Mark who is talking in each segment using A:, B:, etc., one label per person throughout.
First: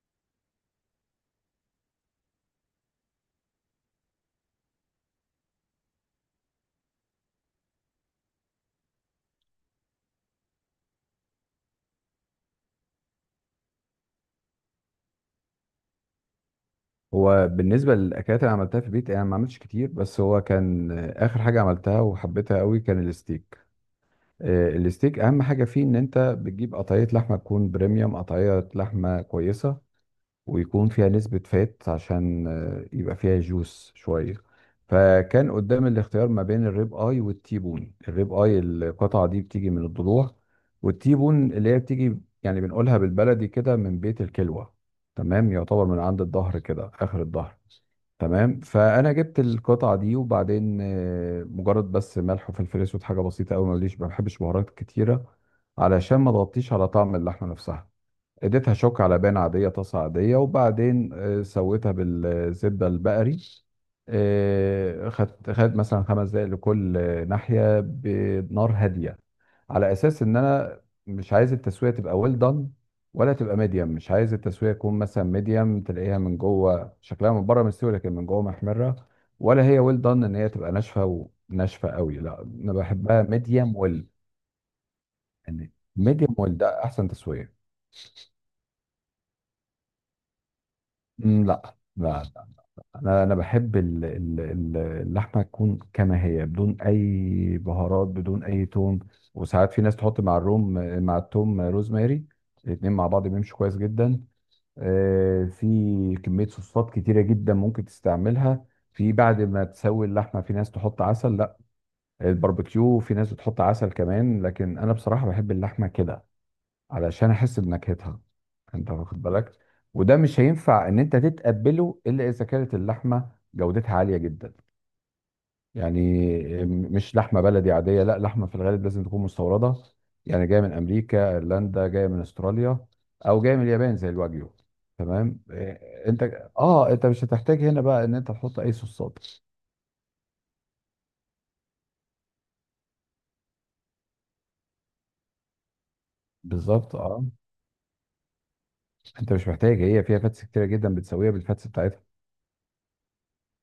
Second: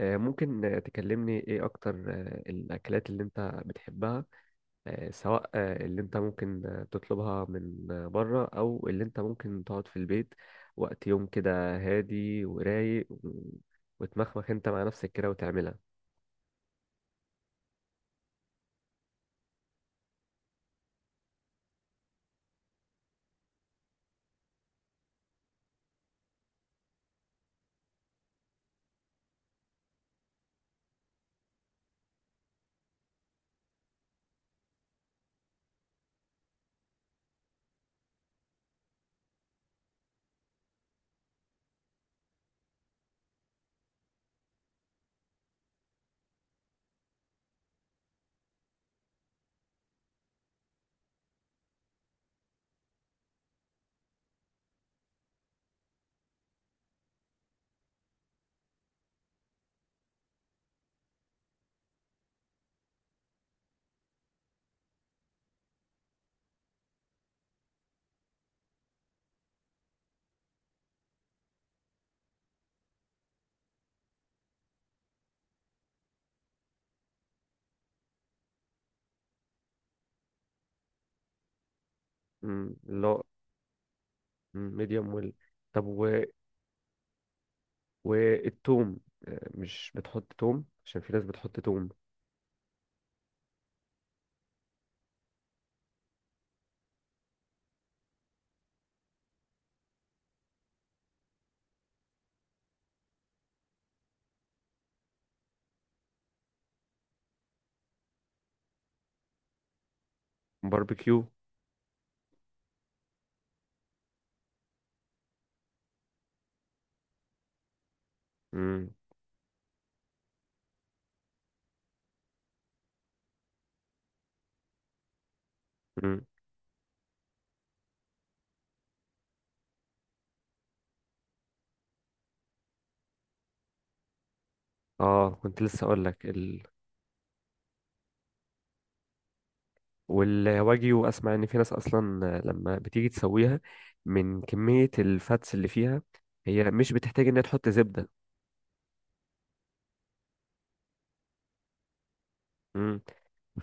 A: ممكن، تكلمني ايه اكتر، الاكلات اللي انت بتحبها، سواء اللي انت ممكن تطلبها من بره، او اللي انت ممكن تقعد في البيت وقت يوم كده هادي ورايق وتمخمخ انت مع نفسك كده وتعملها.
B: هو بالنسبة للأكلات اللي عملتها في البيت، أنا ما عملتش كتير. بس هو كان آخر حاجة عملتها وحبيتها قوي كان الستيك. الستيك أهم حاجة فيه إن أنت بتجيب قطعية لحمة تكون بريميوم، قطعية لحمة كويسة ويكون فيها نسبة فات عشان يبقى فيها جوس شوية. فكان قدام الاختيار ما بين الريب اي والتيبون. الريب اي القطعة دي بتيجي من الضلوع، والتيبون اللي هي بتيجي يعني بنقولها بالبلدي كده من بيت الكلوة. تمام، يعتبر من عند الظهر كده، آخر الظهر. تمام. فأنا جبت القطعة دي وبعدين مجرد بس ملح وفلفل أسود، حاجة بسيطة أوي. مليش، ما بحبش بهارات كتيرة علشان ما تغطيش على طعم اللحمة نفسها. اديتها شوك على بان عاديه، طاسه عاديه، وبعدين سويتها بالزبده البقري. خدت مثلا خمس دقائق لكل ناحيه، بنار هاديه، على اساس ان انا مش عايز التسويه تبقى ويل دان ولا تبقى ميديم. مش عايز التسويه تكون مثلا ميديم، تلاقيها من جوه شكلها من بره مستوي لكن من جوه محمره. ولا هي ويل دان ان هي تبقى ناشفه وناشفه قوي. لا، انا
A: مم، لا.
B: بحبها ميديم ويل.
A: ميديوم ويل.
B: يعني
A: طب
B: ميديم ويل ده احسن تسويه.
A: والثوم. مش بتحط توم؟ عشان في ناس
B: مم،
A: بتحط
B: لا،
A: توم.
B: لا. انا بحب اللحمه تكون كما هي بدون اي بهارات بدون اي توم. وساعات في ناس تحط مع الروم، مع التوم روزماري. الاتنين مع بعض بيمشوا كويس جدا. في كميه صوصات كتيره جدا ممكن تستعملها في بعد ما تسوي اللحمه. في ناس تحط
A: باربيكيو.
B: عسل، لا. الباربيكيو في ناس بتحط عسل كمان، لكن انا بصراحه بحب اللحمه كده علشان احس بنكهتها.
A: مم.
B: انت واخد بالك. وده مش هينفع ان انت تتقبله الا اذا كانت اللحمه جودتها عاليه جدا. يعني
A: مم.
B: مش لحمه بلدي عاديه، لا، لحمه في الغالب لازم تكون مستورده، يعني جايه من امريكا، ايرلندا، جايه من استراليا، او جايه من اليابان زي الواجيو.
A: اه،
B: تمام،
A: كنت لسه اقول
B: إيه، انت.
A: لك.
B: اه، انت مش هتحتاج هنا بقى ان انت تحط اي صوصات.
A: والواجيو، اسمع ان في ناس اصلا لما بتيجي تسويها، من كمية الفاتس اللي فيها هي مش
B: بالظبط، اه.
A: بتحتاج انها تحط زبدة.
B: انت مش محتاج، هي فيها فاتس كتيره جدا، بتسويها بالفاتس بتاعتها.
A: امم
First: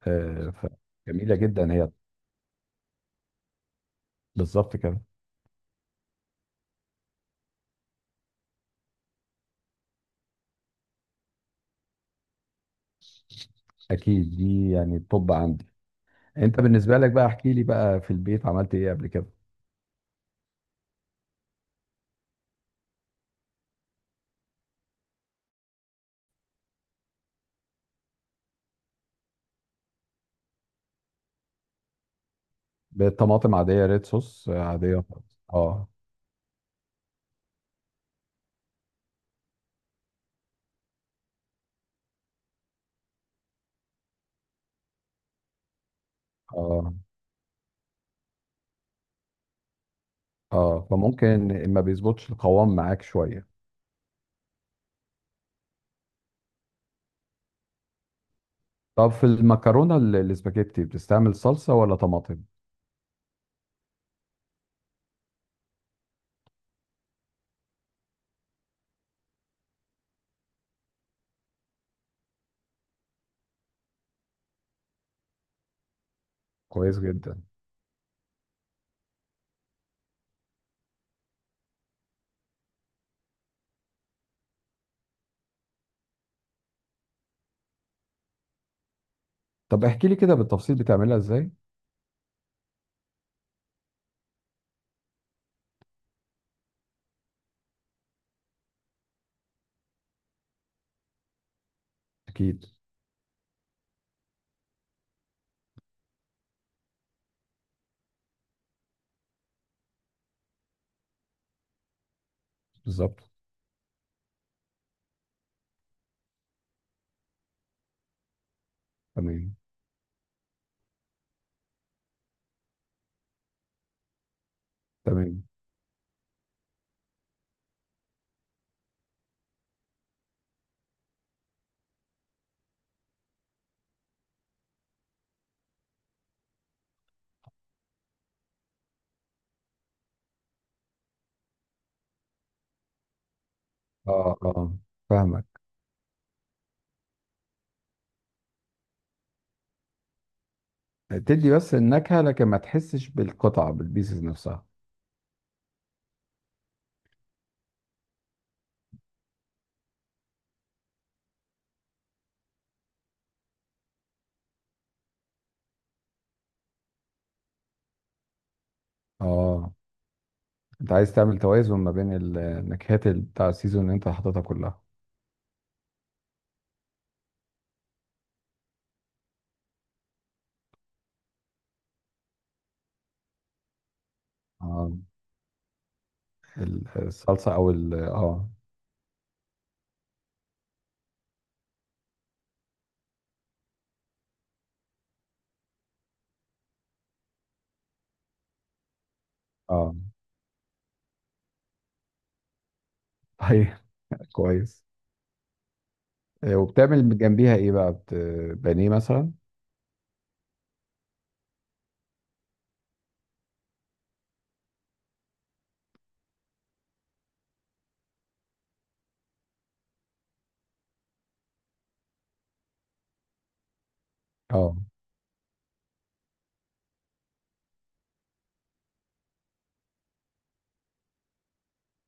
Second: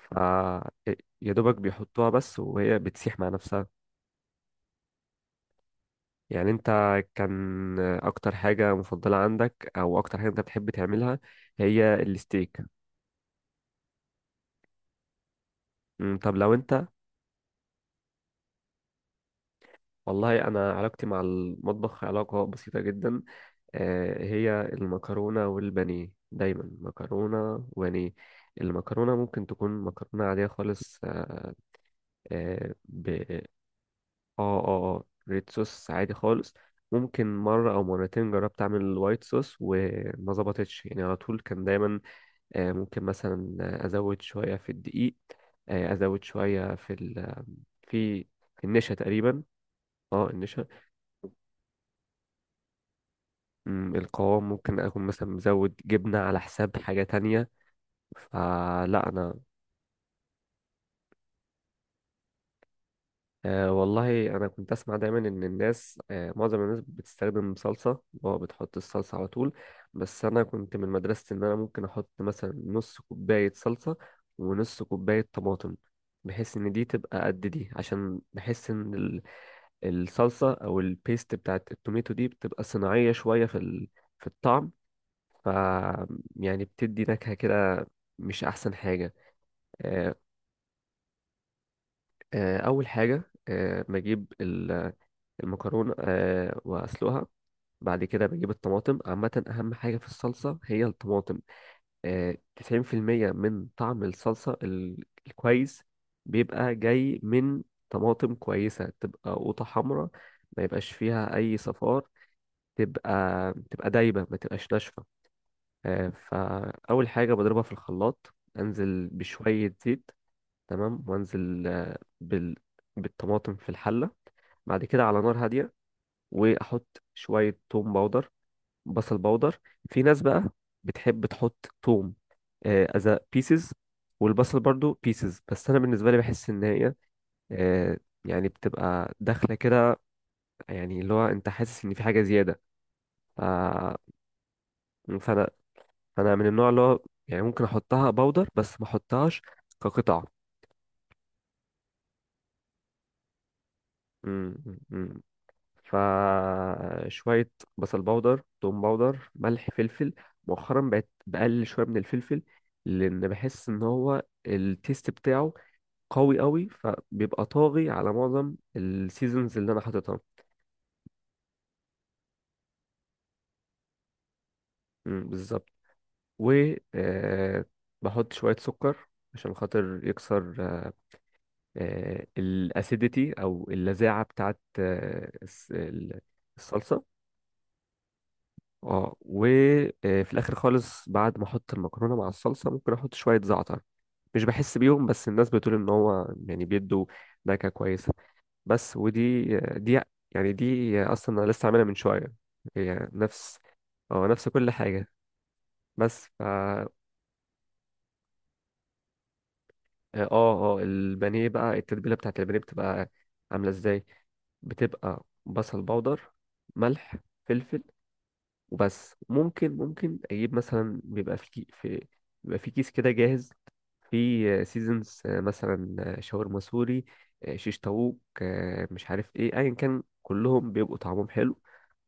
A: ف
B: آه
A: يا
B: فجميله
A: دوبك
B: جدا هي.
A: بيحطوها بس وهي بتسيح مع نفسها.
B: بالظبط كده.
A: يعني كان اكتر حاجة مفضلة عندك، او اكتر حاجة انت بتحب تعملها، هي الستيك؟
B: اكيد دي يعني الطب عندي.
A: طب لو
B: انت
A: انت.
B: بالنسبه لك بقى احكي لي بقى، في البيت عملت ايه قبل كده؟
A: والله انا علاقتي مع المطبخ علاقة بسيطة جدا. هي المكرونة والبانيه، دايما مكرونة وبانيه. المكرونة ممكن تكون مكرونة عادية خالص. آه آه، ب
B: بالطماطم عاديه، ريد صوص،
A: اه اه.
B: عاديه
A: آه،
B: خالص،
A: ريد
B: اه.
A: صوص عادي خالص. ممكن مرة أو مرتين جربت أعمل الوايت صوص وما ظبطتش، يعني على طول كان دايما، ممكن مثلا أزود شوية في الدقيق، آه، أزود شوية في
B: اه،
A: ال في في النشا تقريبا. اه، النشا.
B: اه، فممكن ما بيظبطش القوام معاك شويه.
A: القوام، ممكن أكون مثلا مزود جبنة على حساب حاجة تانية. فلا
B: طب في
A: انا
B: المكرونه، الاسباجيتي، بتستعمل صلصه ولا طماطم؟
A: والله انا كنت اسمع دايما ان الناس، معظم الناس بتستخدم صلصه، اللي هو بتحط الصلصه على طول. بس انا كنت من مدرسه ان انا ممكن احط مثلا نص كوبايه صلصه ونص كوبايه طماطم، بحيث ان دي
B: كويس
A: تبقى قد
B: جدا.
A: دي، عشان بحس ان الصلصه او البيست بتاعت التوميتو دي بتبقى صناعيه شويه في في الطعم. ف يعني بتدي نكهه كده، مش احسن حاجه.
B: طب احكي
A: آه
B: لي كده بالتفصيل بتعملها ازاي.
A: اول حاجه بجيب المكرونة وأسلقها. بعد كده بجيب الطماطم. عامة أهم حاجة في الصلصة هي الطماطم. آه
B: اكيد.
A: 90% من طعم الصلصة الكويس بيبقى جاي من طماطم كويسة، تبقى قوطة حمراء، ما يبقاش فيها أي صفار،
B: بالظبط.
A: تبقى تبقى دايبة، ما تبقاش ناشفة. فأول حاجة بضربها في الخلاط، أنزل
B: تمام.
A: بشوية زيت. تمام. وأنزل بالطماطم في الحلة. بعد كده على نار
B: تمام.
A: هادية، واحط شويه توم باودر، بصل باودر. في ناس بقى بتحب تحط توم از بيسز والبصل برضو بيسز، بس انا بالنسبه لي بحس ان هي آه، يعني بتبقى داخله كده، يعني اللي هو انت حاسس ان في حاجه زياده. ف-
B: اه، اه، فاهمك.
A: فانا فانا من النوع اللي هو يعني ممكن احطها باودر بس ما احطهاش كقطع.
B: تدي بس النكهه لكن ما تحسش بالقطعه بالبيسز
A: مم.
B: نفسها.
A: مم. فشوية بصل باودر، توم باودر، ملح، فلفل. مؤخرا بقت بقلل شوية من الفلفل، لأن بحس إن هو التيست بتاعه قوي قوي، فبيبقى طاغي على معظم السيزونز اللي
B: اه،
A: أنا حاططها.
B: انت عايز تعمل توازن ما بين النكهات، بتاع السيزون اللي انت حاططها كلها.
A: مم، بالظبط. و آه، بحط شوية سكر عشان خاطر يكسر الاسيديتي او اللذاعه بتاعت
B: اه،
A: الصلصه.
B: الصلصه او ال اه
A: اه، وفي الاخر خالص، بعد ما احط المكرونه مع الصلصه، ممكن احط شويه زعتر، مش بحس بيهم، بس الناس بتقول ان هو يعني بيدوا نكهه كويسه. بس ودي
B: اه.
A: دي، يعني دي اصلا انا لسه عاملها من شويه، هي نفس.
B: طيب.
A: اه، نفس كل
B: كويس.
A: حاجه. بس فا
B: وبتعمل جنبيها ايه بقى، بانيه مثلا؟
A: اه اه. البانيه بقى، التتبيله بتاعت البانيه بتبقى عامله ازاي؟ بتبقى بصل باودر، ملح، فلفل، وبس. ممكن اجيب مثلا، بيبقى في كيس كده جاهز، في
B: اه،
A: سيزونز، مثلا شاورما سوري، شيش طاووق، مش عارف ايه، ايا كان كلهم بيبقوا طعمهم حلو.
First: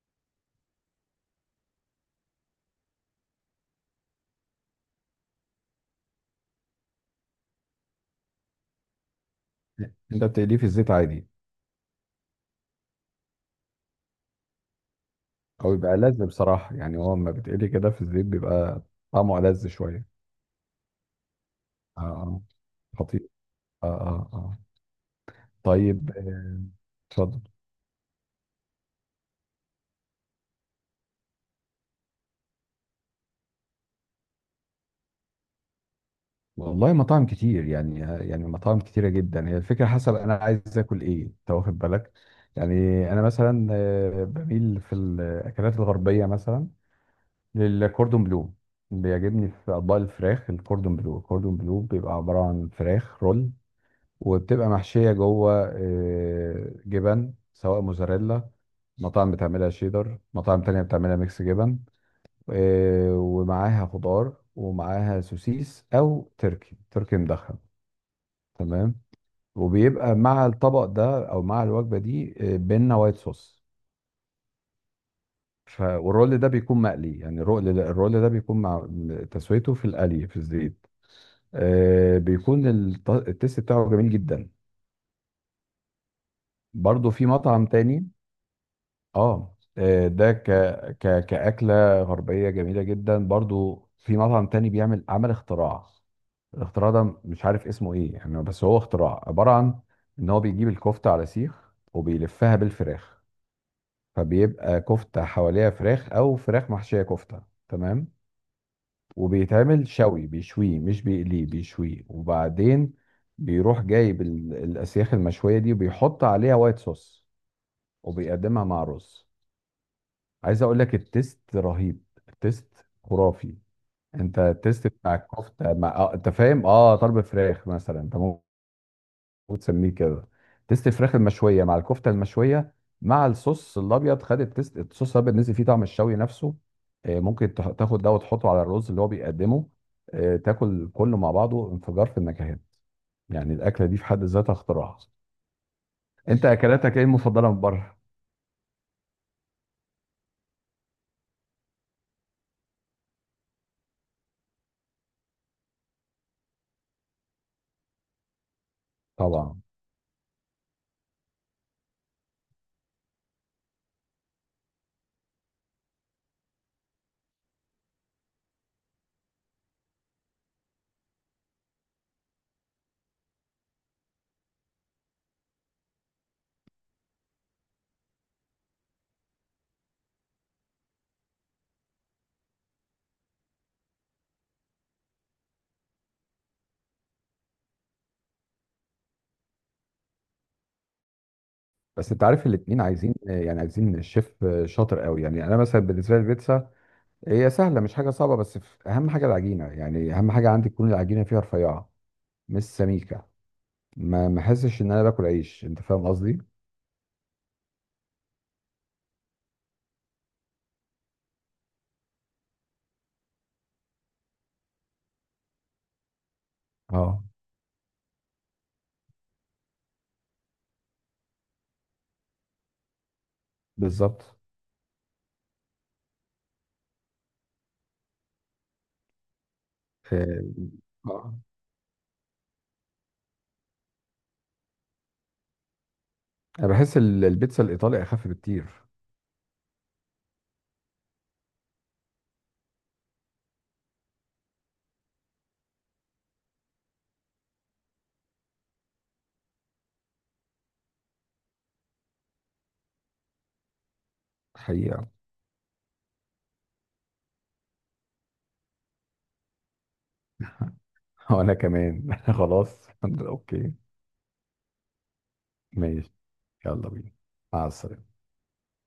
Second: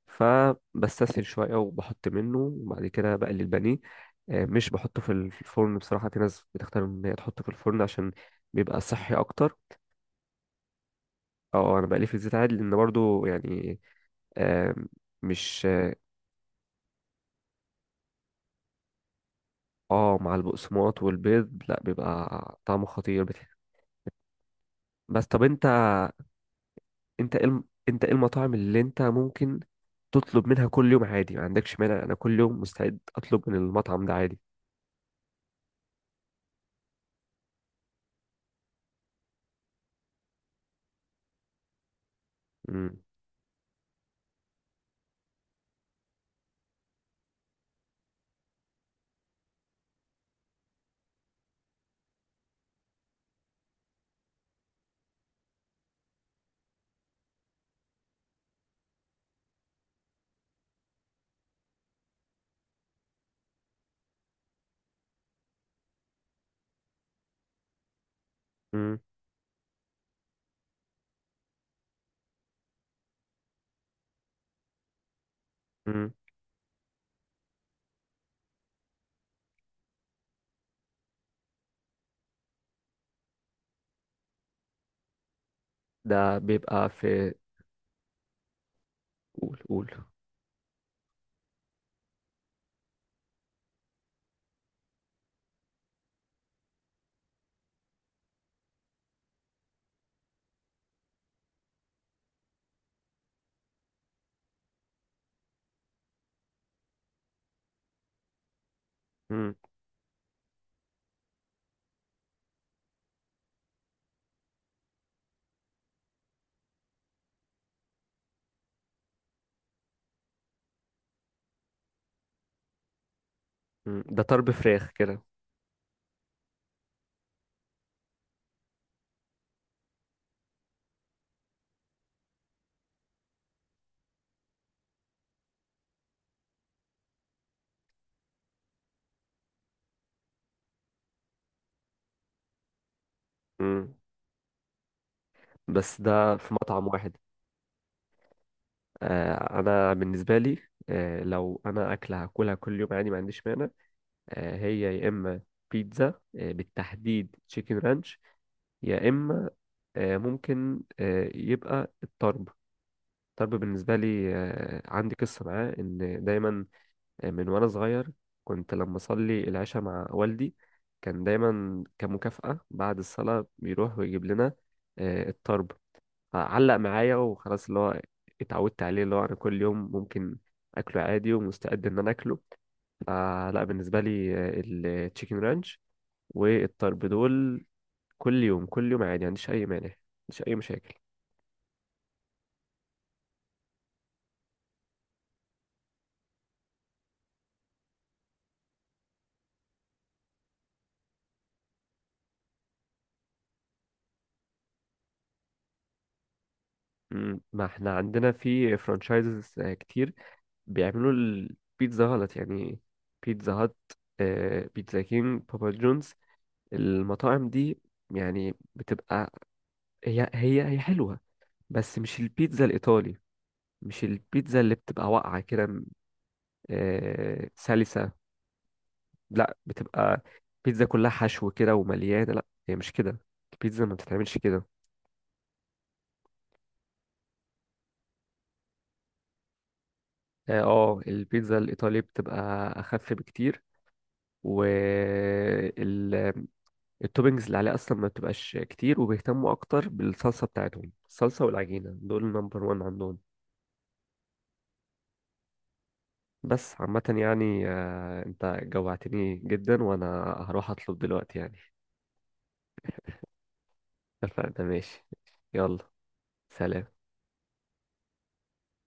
A: فبستسهل شويه وبحط منه، وبعد كده بقلي البانيه. مش بحطه في الفرن بصراحه. في ناس بتختار ان هي تحطه في الفرن عشان بيبقى صحي اكتر.
B: انت بتقليه في الزيت عادي،
A: اه، انا بقليه في الزيت عادي، لان برضو يعني آم، مش
B: او يبقى لذ؟ بصراحه يعني هو لما بتقلي كده في الزيت بيبقى طعمه لذ شويه.
A: اه، مع البقسماط والبيض لا،
B: اه،
A: بيبقى
B: اه،
A: طعمه خطير.
B: خطير. اه، اه، اه.
A: بس طب انت،
B: طيب، اتفضل.
A: انت ايه المطاعم اللي انت ممكن تطلب منها كل يوم عادي، ما عندكش مانع؟ انا كل يوم مستعد اطلب من المطعم ده عادي.
B: والله مطاعم كتير، يعني مطاعم كتيرة جدا، هي الفكرة حسب أنا عايز آكل إيه. أنت واخد بالك، يعني.
A: مم.
B: أنا مثلا بميل في الأكلات الغربية، مثلا للكوردون بلو. بيعجبني في أطباق الفراخ الكوردون بلو. الكوردون بلو بيبقى عبارة عن فراخ رول، وبتبقى محشية جوه جبن، سواء موزاريلا، مطاعم بتعملها شيدر، مطاعم تانية بتعملها ميكس جبن. ومعاها خضار ومعاها سوسيس أو تركي، تركي مدخن. تمام.
A: مم.
B: وبيبقى مع الطبق ده او مع الوجبه دي بينا وايت صوص. ف
A: مم.
B: والرول ده بيكون مقلي، يعني الرول ده بيكون مع تسويته في القلي في الزيت. بيكون التيست بتاعه جميل جدا.
A: ده بيبقى
B: برضو في
A: في
B: مطعم تاني. اه،
A: قول قول.
B: ده ك ك كأكلة غربية جميلة جدا. برضو في مطعم تاني بيعمل عمل اختراع. الاختراع ده مش عارف اسمه ايه يعني، بس هو اختراع عبارة عن ان هو بيجيب الكفتة على سيخ وبيلفها بالفراخ. فبيبقى كفتة حواليها فراخ، أو فراخ محشية كفتة. تمام.
A: مم.
B: وبيتعمل شوي، بيشويه مش بيقليه، بيشويه وبعدين بيروح جايب الأسياخ المشوية دي وبيحط عليها وايت صوص وبيقدمها مع رز. عايز أقول لك، التيست رهيب، التيست خرافي.
A: مم. ده
B: أنت
A: طرب
B: التيست
A: فراخ
B: بتاع
A: كده.
B: الكفتة مع أنت فاهم، أه، طلب فراخ مثلا أنت، وتسميه كده تيست الفراخ المشويه مع الكفته المشويه مع الصوص الابيض. خد التيست، الصوص الابيض نزل فيه طعم الشوي نفسه. ممكن تاخد ده وتحطه على الرز اللي هو بيقدمه، تاكل كله مع بعضه انفجار في النكهات. يعني الاكله
A: مم.
B: دي في حد ذاتها اختراع.
A: بس ده
B: انت
A: في مطعم
B: اكلاتك ايه
A: واحد.
B: المفضله من بره؟
A: انا بالنسبه لي، لو انا اكله هاكلها كل يوم عادي ما عنديش مانع. هي يا اما بيتزا، بالتحديد تشيكن رانش، يا اما
B: طبعا.
A: آه، ممكن آه، يبقى الطرب. الطرب بالنسبه لي عندي قصه معاه، ان دايما، من وانا صغير كنت لما اصلي العشاء مع والدي، كان دايما كمكافأة بعد الصلاة بيروح ويجيب لنا الطرب. علق معايا وخلاص، اللي هو اتعودت عليه، اللي هو انا كل يوم ممكن اكله عادي، ومستعد ان انا اكله. فلا بالنسبه لي التشيكن رانش والطرب دول، كل يوم كل يوم عادي، ما عنديش اي مانع، ما عنديش اي مشاكل.
B: بس انت عارف الاتنين عايزين، يعني عايزين الشيف شاطر قوي. يعني انا مثلا بالنسبه لي البيتزا هي سهله، مش حاجه صعبه، بس اهم حاجه العجينه، يعني اهم حاجه عندي تكون العجينه فيها رفيعه مش سميكه، ما احسش ان انا باكل عيش، انت فاهم قصدي.
A: ما احنا عندنا في فرانشايزز كتير بيعملوا البيتزا غلط يعني. بيتزا هات، بيتزا كينج، بابا جونز،
B: اه،
A: المطاعم دي يعني بتبقى هي حلوة، بس مش البيتزا الإيطالي، مش
B: بالظبط،
A: البيتزا اللي بتبقى واقعة كده، سلسة، لا بتبقى
B: اه.
A: بيتزا كلها
B: آه.
A: حشو كده ومليانة. لا هي مش كده، البيتزا ما بتتعملش كده.
B: انا بحس البيتزا الايطالي اخف بكتير.
A: اه، البيتزا الايطالي بتبقى اخف بكتير، والتوبنجز اللي عليها اصلا ما بتبقاش كتير، وبيهتموا اكتر بالصلصه بتاعتهم. الصلصه والعجينه دول نمبر وان عندهم.
B: حقيقة.
A: بس عامه يعني، انت جوعتني جدا وانا هروح اطلب دلوقتي
B: وانا
A: يعني.
B: كمان خلاص اوكي.
A: اتفقنا، ماشي. يلا.
B: ماشي.
A: سلام.
B: يلا بينا. مع السلامه.